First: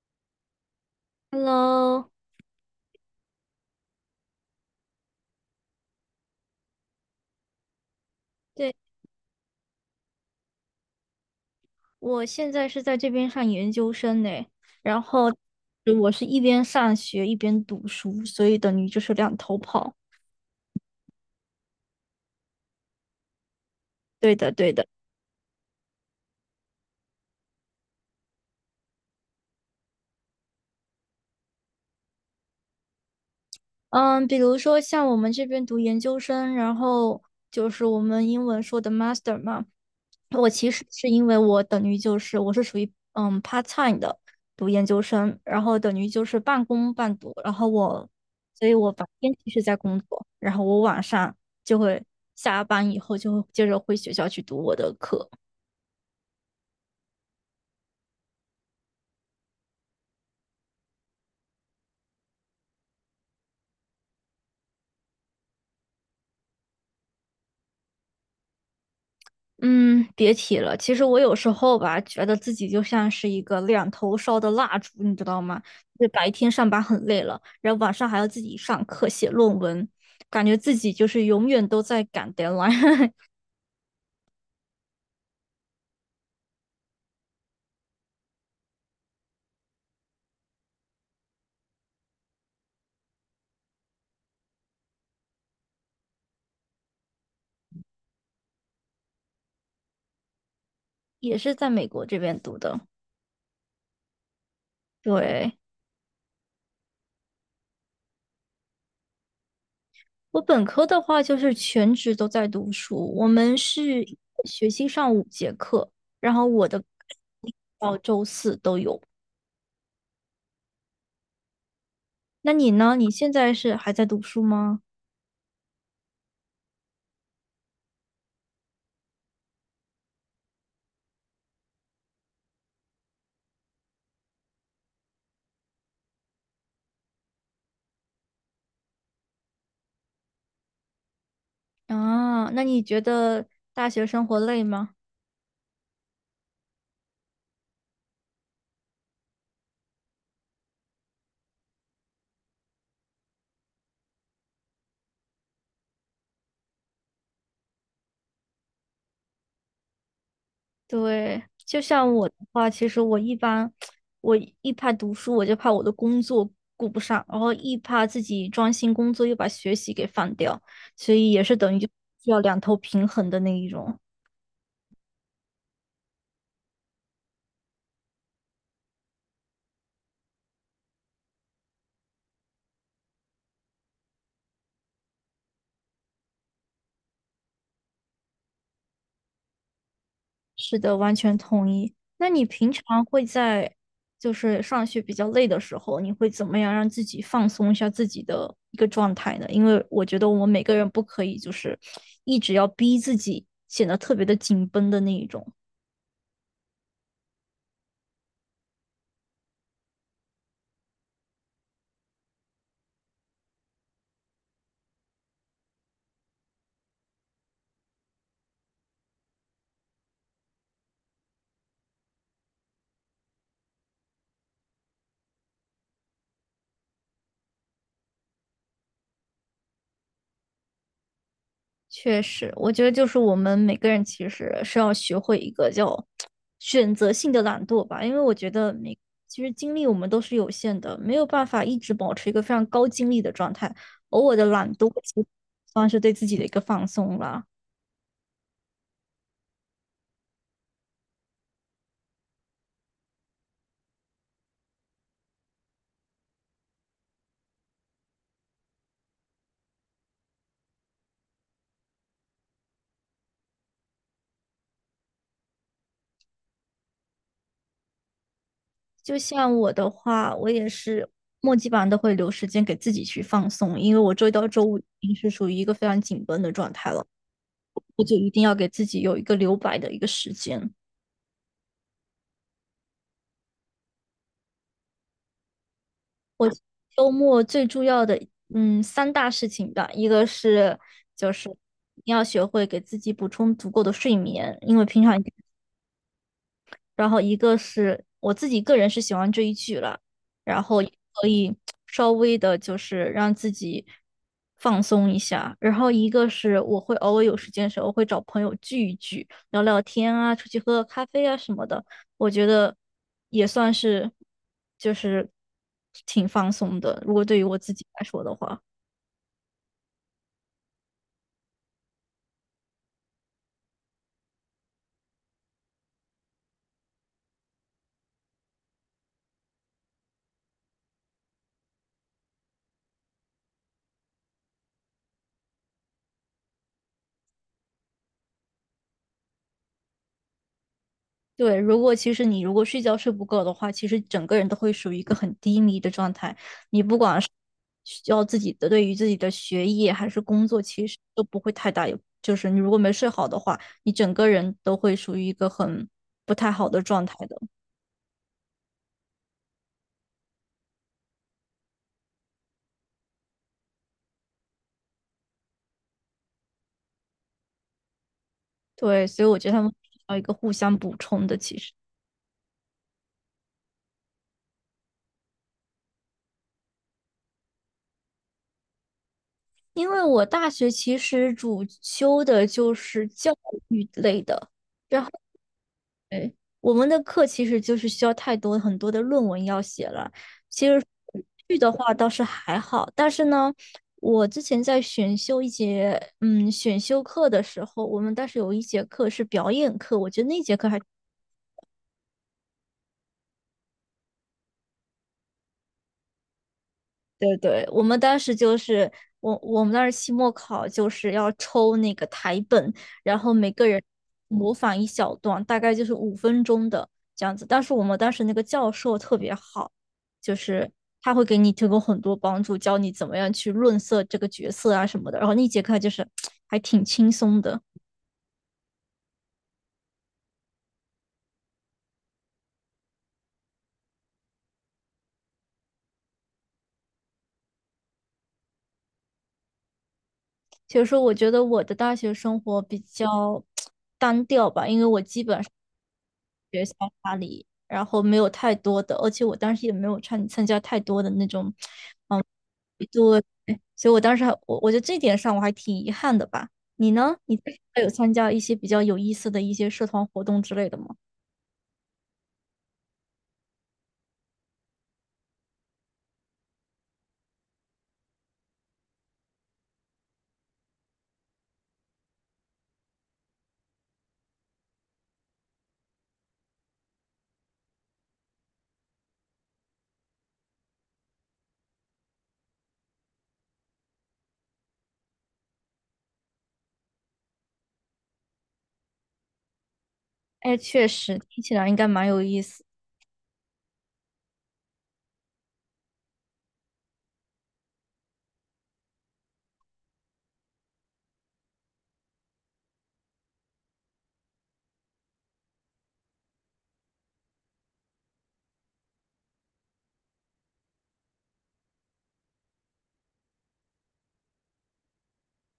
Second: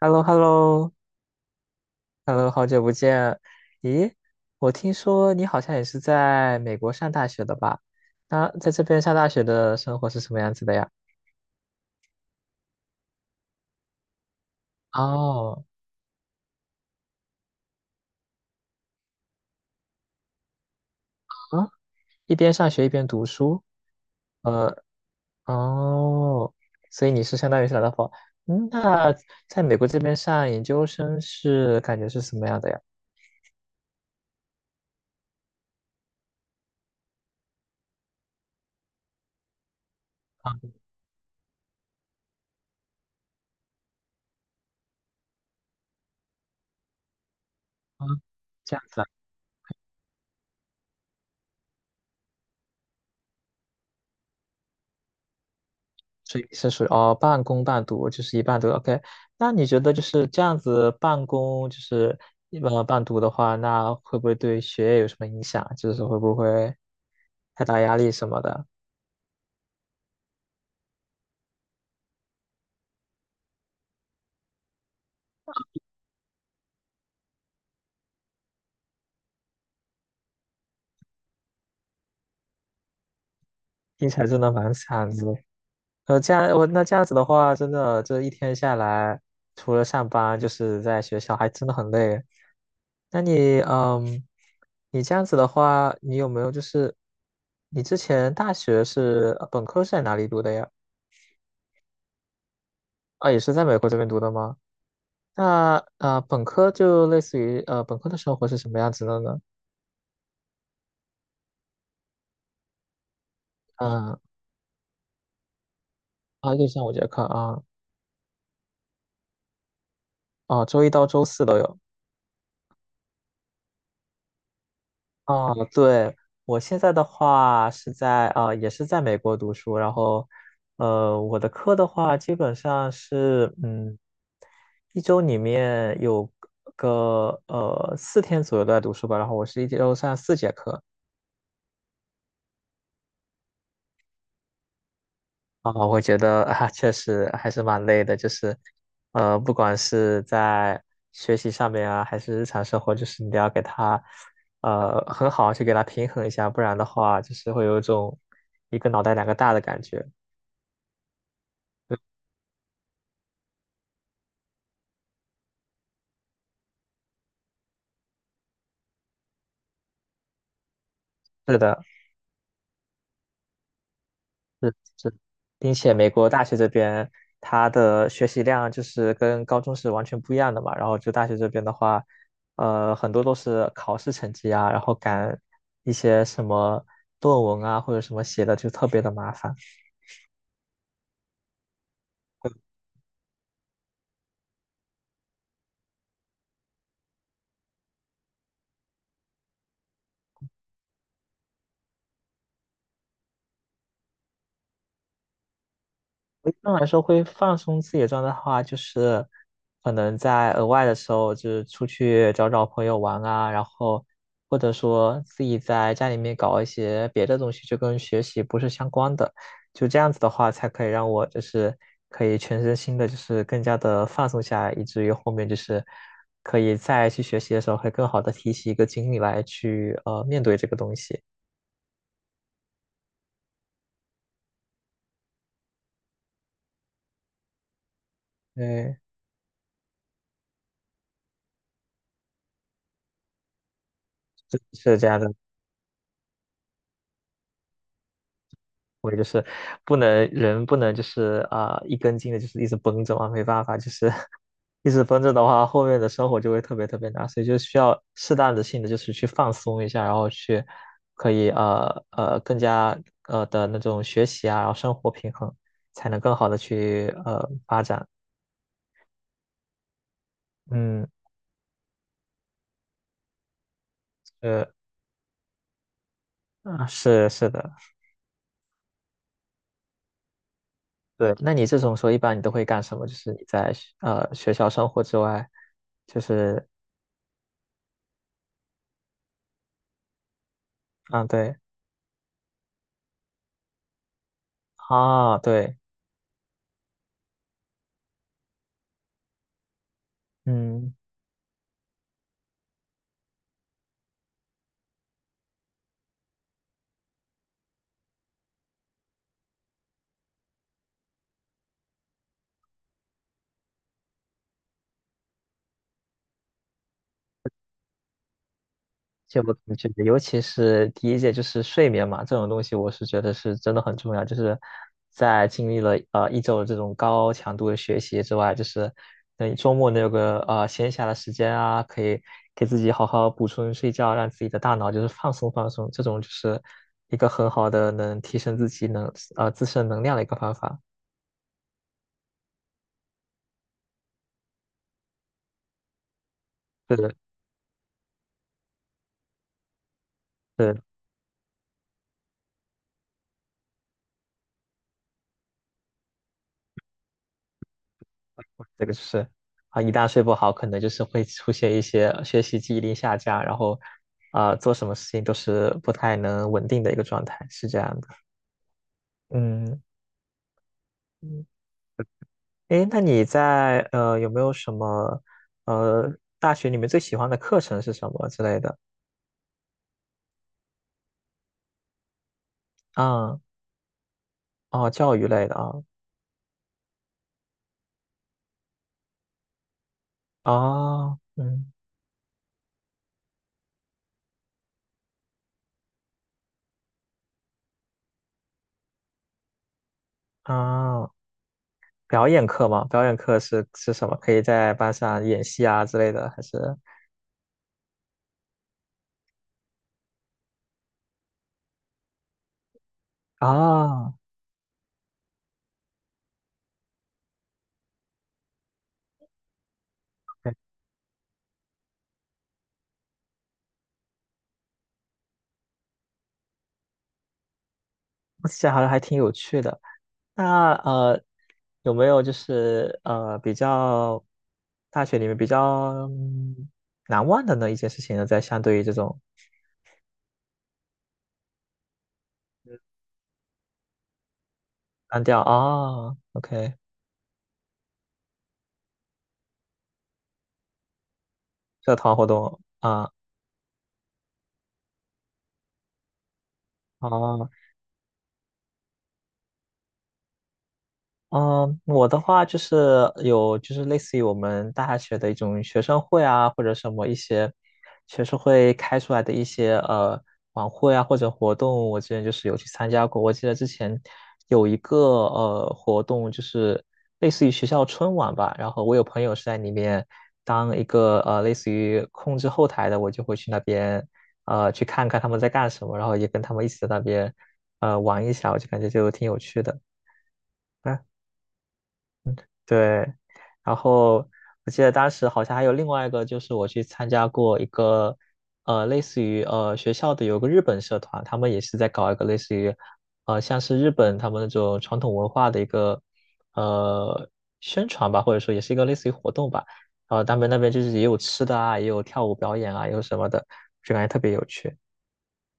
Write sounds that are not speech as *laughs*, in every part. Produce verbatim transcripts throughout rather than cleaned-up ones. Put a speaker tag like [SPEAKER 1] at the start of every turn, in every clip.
[SPEAKER 1] h e l l o h e l l o
[SPEAKER 2] Hello，
[SPEAKER 1] h e l l o 好久不见。咦，我听说你好像也是在美国上大学的吧？那在
[SPEAKER 2] 对，
[SPEAKER 1] 这边上大学的生活是什么样子的呀？
[SPEAKER 2] 我现在是在这边上研究生呢，然后
[SPEAKER 1] 哦，
[SPEAKER 2] 我是一边上学一边读书，所以等于就是两头跑。
[SPEAKER 1] 啊，一边上学一边读书，
[SPEAKER 2] 对的，对
[SPEAKER 1] 呃，
[SPEAKER 2] 的。
[SPEAKER 1] 哦，所以你是相当于是来到法，嗯，那在美国这边上研究生是感觉是什么样的呀？
[SPEAKER 2] 嗯，比如说像我们这边读研究生，然后就是我们英文说的 master 嘛，我
[SPEAKER 1] 啊
[SPEAKER 2] 其实是因为我等于就是我是属于嗯 part time 的读研究生，然后等于就是半工半读，然后
[SPEAKER 1] 啊，
[SPEAKER 2] 我，所以
[SPEAKER 1] 这样
[SPEAKER 2] 我
[SPEAKER 1] 子啊。
[SPEAKER 2] 白天其实在工作，然后我晚上就会下班以后就会接着回学校去读我的课。
[SPEAKER 1] 所以是属于哦半工半读，就是一半读。OK，那你觉得就是这样子半工就是一半半读的话，那会不会对学业有什么影响？就是会不会太大压力什么的？
[SPEAKER 2] 嗯，别提了。其实我有时候吧，觉得自己就像是一个两头烧的蜡烛，你知道吗？就白天上班很累了，然后晚上还要自己上课写论文，感觉自己就是永远都在赶 deadline。*laughs*
[SPEAKER 1] 听起来真的蛮惨的。呃，这样我那这样子的话，真的这一天下来，除了上班就是在学校，还真的很累。那你嗯，你这样子的话，你有没有就是你之前大学是呃本科是在哪里读的呀？
[SPEAKER 2] 也是在美国这边读的。
[SPEAKER 1] 啊，也是在美国这边读的吗？那
[SPEAKER 2] 对，
[SPEAKER 1] 啊，呃本科就类似于呃，本科的生活是什么样子的呢？
[SPEAKER 2] 我本科的话就是全职都在读书，我们是一
[SPEAKER 1] 嗯，
[SPEAKER 2] 个学期上五节课，然后
[SPEAKER 1] 啊，就
[SPEAKER 2] 我的
[SPEAKER 1] 像我节课啊，
[SPEAKER 2] 到周四都有。
[SPEAKER 1] 啊，周一到周四都有。
[SPEAKER 2] 那你呢？你现在是还在读书吗？
[SPEAKER 1] 啊，对，我现在的话是在啊，也是在美国读书，然后呃，我的课的话基本上是嗯，一周里面有个呃四天左右都在读书吧，然后我是一周上四节课，
[SPEAKER 2] 啊，那你觉得大学生活累吗？
[SPEAKER 1] 啊，我觉得啊，确实还是蛮累的，就是，呃，不管是在学习上面啊，还是日常生活，就是你都要给他，呃，很好去给他平衡一下，不然的话，就是会有一种一个脑袋两个大的感觉。
[SPEAKER 2] 对，就
[SPEAKER 1] *laughs*
[SPEAKER 2] 像我的话，其实我一般，我一怕读书，我就怕我的工作顾不上，然后一怕自己专心工作又把学习给放掉，所以也是
[SPEAKER 1] 是
[SPEAKER 2] 等于
[SPEAKER 1] 的，
[SPEAKER 2] 就需要两头平衡的那一种。
[SPEAKER 1] 是是，并且美国大学这边它的学习量就是跟高中是完全不一样的嘛。然后就大学这边的话，呃，很多都是考试成绩啊，然后赶一些什么论文啊或者什么写的就特别的麻烦。
[SPEAKER 2] 是的，完全同意。那你平常会在就是上学比较累的时候，你会怎么样让自己放松一下自己的一个状态呢？因为我觉得我们每个人不可以就是一直要逼自己，显得特别的紧绷的那一种。
[SPEAKER 1] 我一般来说会放松自己的状态的话，就是可能在额外的时候，就是出去找找朋友玩啊，然后或者说自己在家里面搞一些别的东西，就跟学习不是相关的，就这样子的话，才可以让我就是可以全身心的，就是更加的放松下来，以至于后面就是可以再去学习的时候，会更好的提起一个精力来去呃面对这个东西。
[SPEAKER 2] 确实，我觉得就是我们每个人其实是要学会一个叫选择性的懒惰吧，因为我觉得
[SPEAKER 1] 对，
[SPEAKER 2] 每其实精力我们都是有限的，没有办法一直保持一个非常高精力的状态，偶尔的懒惰
[SPEAKER 1] 是这样
[SPEAKER 2] 其实
[SPEAKER 1] 的。
[SPEAKER 2] 算是对自己的一个放松啦。
[SPEAKER 1] 我就是不能人不能就是啊、一根筋的，就是一直绷着嘛，没办法，就是 *laughs* 一直绷着的话，后面的生活就会特别特别难，所以就需要适当的性的就是去放松一下，然后去可以呃呃更加呃的那种学习啊，然后生活平衡，才能更好的去呃发展。
[SPEAKER 2] 就像我的话，我也
[SPEAKER 1] 嗯，
[SPEAKER 2] 是末基本上都会留时间给自己去放松，因为我周一到周
[SPEAKER 1] 呃
[SPEAKER 2] 五已经是属于一个非常紧绷的状
[SPEAKER 1] 啊
[SPEAKER 2] 态了，
[SPEAKER 1] 是是的，
[SPEAKER 2] 我就一定要给自己有一个留白的一个时间。
[SPEAKER 1] 对。那你这种时候一般你都会干什么？就是你在学呃学校生活之外，就是
[SPEAKER 2] 周末最重要的，嗯，三大事情吧，一个是
[SPEAKER 1] 啊
[SPEAKER 2] 就是
[SPEAKER 1] 对
[SPEAKER 2] 你要学会给自己补充足够的睡眠，因为平常
[SPEAKER 1] 啊对。
[SPEAKER 2] 然后一个是我自己个人是喜欢追剧了，然后也
[SPEAKER 1] 嗯，
[SPEAKER 2] 可以稍微的就是让自己放松一下，然后一个是我会偶尔有时间的时候会找朋友聚一聚，聊聊天啊，出去喝个咖啡啊什么的，我觉得也算是就是挺放松的，如果对于我自己来说的话。
[SPEAKER 1] 这我感觉，尤其是第一届，就是睡眠嘛，这种东西，我是觉得是真的很重要。就是在经历了呃一周的这种高强度的学习之外，就是等你周末能有个呃闲暇的时间啊，可以给自己好好补充睡觉，让自己的大脑就是放松放松，这种就是一个很好的能提升自己能呃自身能量的一个方法。
[SPEAKER 2] 对，如果其实你如果睡觉睡不够的话，其实整个人都会属于一个很低迷的状态。你
[SPEAKER 1] 对
[SPEAKER 2] 不
[SPEAKER 1] 的，
[SPEAKER 2] 管是需要自己的对于自己的学业还是工作，
[SPEAKER 1] 是的
[SPEAKER 2] 其实都不会太大有。就是你如果没睡好的话，你整个人都会属于一个很不太好的状态的。
[SPEAKER 1] 这个就是啊，一旦睡不好，可能就是会出现一些学习记忆力下降，然后啊、做什么事情都是不太能稳定的一个状态，是这样的。
[SPEAKER 2] 对，所以我觉得他们
[SPEAKER 1] 嗯
[SPEAKER 2] 需要一个互相补充的。
[SPEAKER 1] 嗯，
[SPEAKER 2] 其实，
[SPEAKER 1] 诶，那你在呃有没有什么呃大学里面最喜欢的课程是什么之类的？
[SPEAKER 2] 因为我大学其实主修的就是教
[SPEAKER 1] 啊
[SPEAKER 2] 育类的。
[SPEAKER 1] 哦，
[SPEAKER 2] 然后。
[SPEAKER 1] 教育类的啊
[SPEAKER 2] 对，我们的课其实就是需要太多很多的论文要写了。其实
[SPEAKER 1] 哦
[SPEAKER 2] 剧的
[SPEAKER 1] 嗯
[SPEAKER 2] 话倒是还好，但是呢，我之前在选修一节嗯选修课的时候，我们当时有一节课是表演课，我觉得那节课还。
[SPEAKER 1] 啊，表演课吗？表演课是是什么？可以在班上演戏啊之类的，还是
[SPEAKER 2] 对对，我们当时就是我我们当时期末考就是要抽那个台本，然后每个人
[SPEAKER 1] 啊？
[SPEAKER 2] 模仿一小段，大概就是五分钟的这样子。但是我们当时那个教授特别好，就
[SPEAKER 1] 对，
[SPEAKER 2] 是他会给你提供很多帮助，教你怎么样去润色这个角色啊什么的。然后那节课就是 *tsk* 还挺轻松的。
[SPEAKER 1] 我这好像还挺有趣的。那呃，有没有就是呃比较大学里面比较嗯难忘的呢一件事情呢？在相对于这种
[SPEAKER 2] 所以说，我觉得我的大学生活比较 *tsk* 单调吧，因为我
[SPEAKER 1] 单
[SPEAKER 2] 基
[SPEAKER 1] 调
[SPEAKER 2] 本
[SPEAKER 1] 啊，OK，
[SPEAKER 2] 然后没有太多的，而且我当时也没有参参加太多的那种，
[SPEAKER 1] 社团
[SPEAKER 2] 嗯，
[SPEAKER 1] 活动啊，
[SPEAKER 2] 对，所以我当时还我我觉得这点上我还挺遗憾的吧。你呢？你
[SPEAKER 1] 哦，
[SPEAKER 2] 还有参加一些比较有意思的一些社团活动之类的吗？
[SPEAKER 1] 嗯，我的话就是有，就是类似于我们大学的一种学生会啊，或者什么一些学生会开出来的一些呃晚会啊或者活动，我之前就是有去参加过。我记得之前有一个呃活动，就是类似于学校春晚吧，然后我有朋友是在里面当一个呃类似于控制后台的，我就会去那边呃去看看他们在干什么，然后也跟他们一起在那边呃玩一下，我就感觉就挺有趣的。
[SPEAKER 2] 哎，确实听起来应该蛮有意思。
[SPEAKER 1] 对，然后我记得当时好像还有另外一个，就是我去参加过一个，呃，类似于呃学校的有个日本社团，他们也是在搞一个类似于，呃，像是日本他们那种传统文化的一个呃宣传吧，或者说也是一个类似于活动吧。然后他们那边就是也有吃的啊，也有跳舞表演啊，也有什么的，就感觉特别有趣。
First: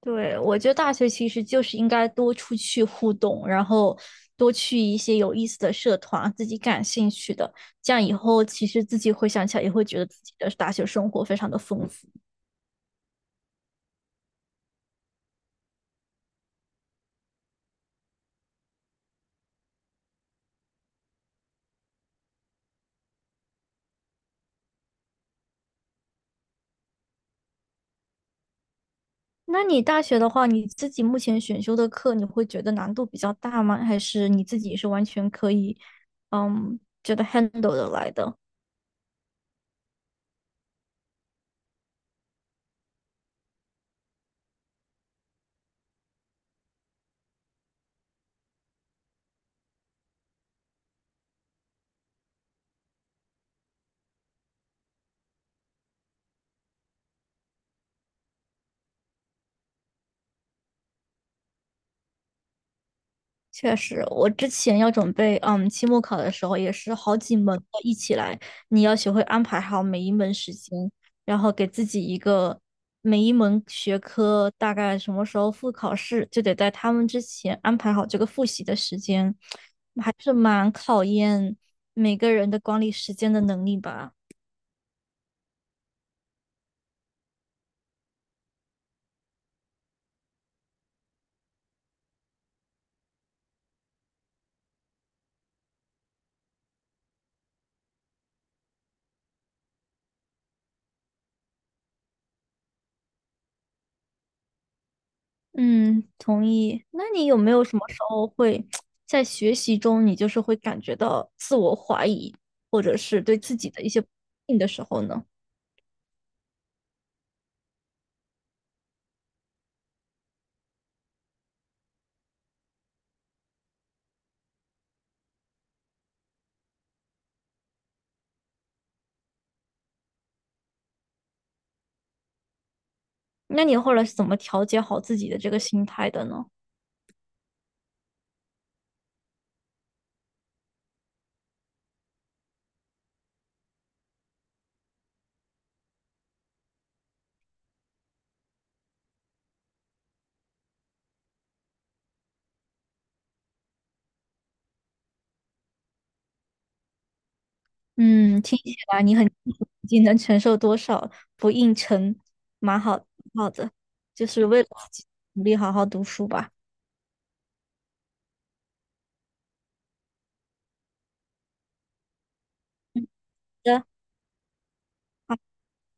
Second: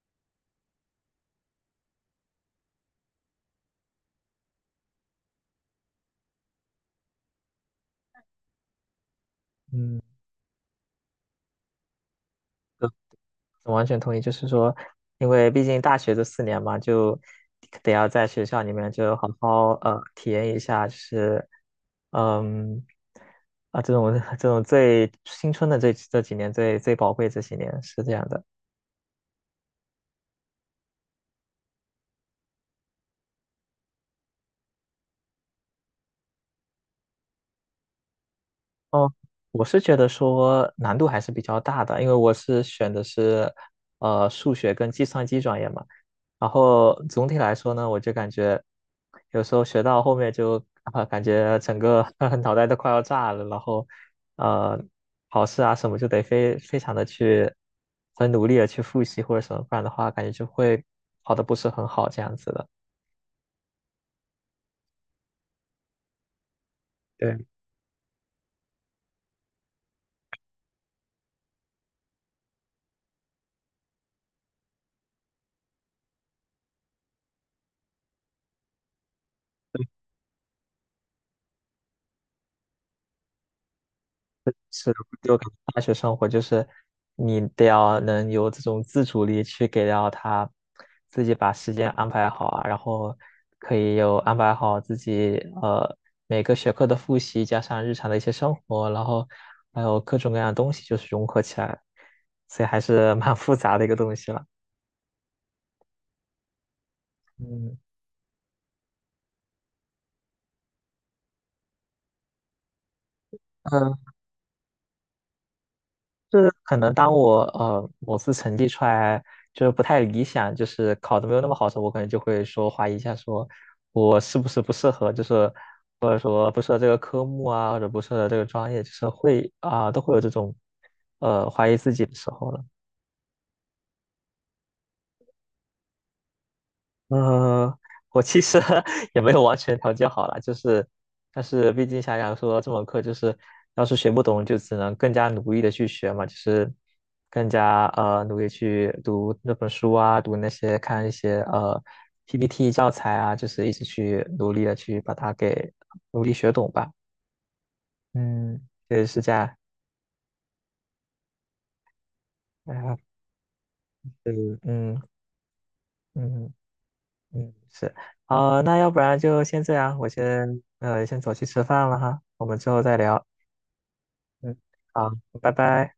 [SPEAKER 2] 对，我觉得大学其实就是应该多出去互动，然后多去一些有意思的社团，自己感兴趣的，这样以后其实自己回想起来也会觉得
[SPEAKER 1] 嗯，
[SPEAKER 2] 自己的大学生活非常的丰富。
[SPEAKER 1] 我完全同意，就是说，因为毕竟大学这四年嘛，就得要在学校里面就好好呃体验一下，就是嗯啊这种 *laughs* 这种最青春的这这几年最最宝贵这几年是这样的。
[SPEAKER 2] 那你大学的话，你自己目前选修的课，你会觉得难度比较大吗？还是你自己是完全可以，嗯，觉得 handle 的来的？
[SPEAKER 1] 哦，我是觉得说难度还是比较大的，因为我是选的是呃数学跟计算机专业嘛。然后总体来说呢，我就感觉有时候学到后面就啊、感觉整个 *laughs* 脑袋都快要炸了，然后呃考试啊什么就得非非常的去很努力的去复习或者什么，不然的话感觉就会考的不是很好这样子的。
[SPEAKER 2] 确实，我之前要准备，嗯，期末考的时候也是好几
[SPEAKER 1] 对。
[SPEAKER 2] 门要一起来，你要学会安排好每一门时间，然后给自己一个每一门学科大概什么时候复考试，就得在他们之前安排好这个复习的时间，还是蛮考验每个人的管理时间的能力吧。
[SPEAKER 1] 就感觉大学生活就是你得要能有这种自主力去给到他自己把时间安排好啊，然后可以有安排好自己呃每个学科的复习，加上日常的一些生活，然后还有各种各样的东西就是融合起来，所以还是蛮复杂的一个东西了。
[SPEAKER 2] 嗯，同意。那你有没有
[SPEAKER 1] 嗯，
[SPEAKER 2] 什么时候会 *tsk* 在学习中，你就是会感觉到自我怀疑，或者是对自己的一些不信的时候呢？
[SPEAKER 1] 就是可能当我呃某次成绩出来就是不太理想，就是考的没有那么好的时候，我可能就会说怀疑一下，说我是不是不适合，就是或者说不适合这个科目啊，或者不适合这个专业，就是会啊、都会有这种呃怀疑自己的时候了。
[SPEAKER 2] 那你后来是怎么调节好自己的这个心态的呢？
[SPEAKER 1] 呃，我其实 *laughs* 也没有完全调节好了，就是，但是毕竟想想说这门课就是，要是学不懂，就只能更加努力的去学嘛，就是更加呃努力去读那本书啊，读那些看一些呃 P P T 教材啊，就是一直去努力的去把它给努力学懂吧。
[SPEAKER 2] 嗯，听
[SPEAKER 1] 嗯，
[SPEAKER 2] 起来
[SPEAKER 1] 对，
[SPEAKER 2] 你
[SPEAKER 1] 是
[SPEAKER 2] 很
[SPEAKER 1] 这样。
[SPEAKER 2] 已经能承受多少不应承，蛮
[SPEAKER 1] 啊，
[SPEAKER 2] 好，蛮好的，就
[SPEAKER 1] 对，
[SPEAKER 2] 是为了
[SPEAKER 1] 嗯
[SPEAKER 2] 自己努力好好读书吧。
[SPEAKER 1] 嗯嗯，是。好，那要不然就先这样，我先呃先走去吃饭了哈，我们之后再
[SPEAKER 2] 嗯
[SPEAKER 1] 聊。嗯，好，
[SPEAKER 2] 好的。
[SPEAKER 1] 拜
[SPEAKER 2] 好
[SPEAKER 1] 拜。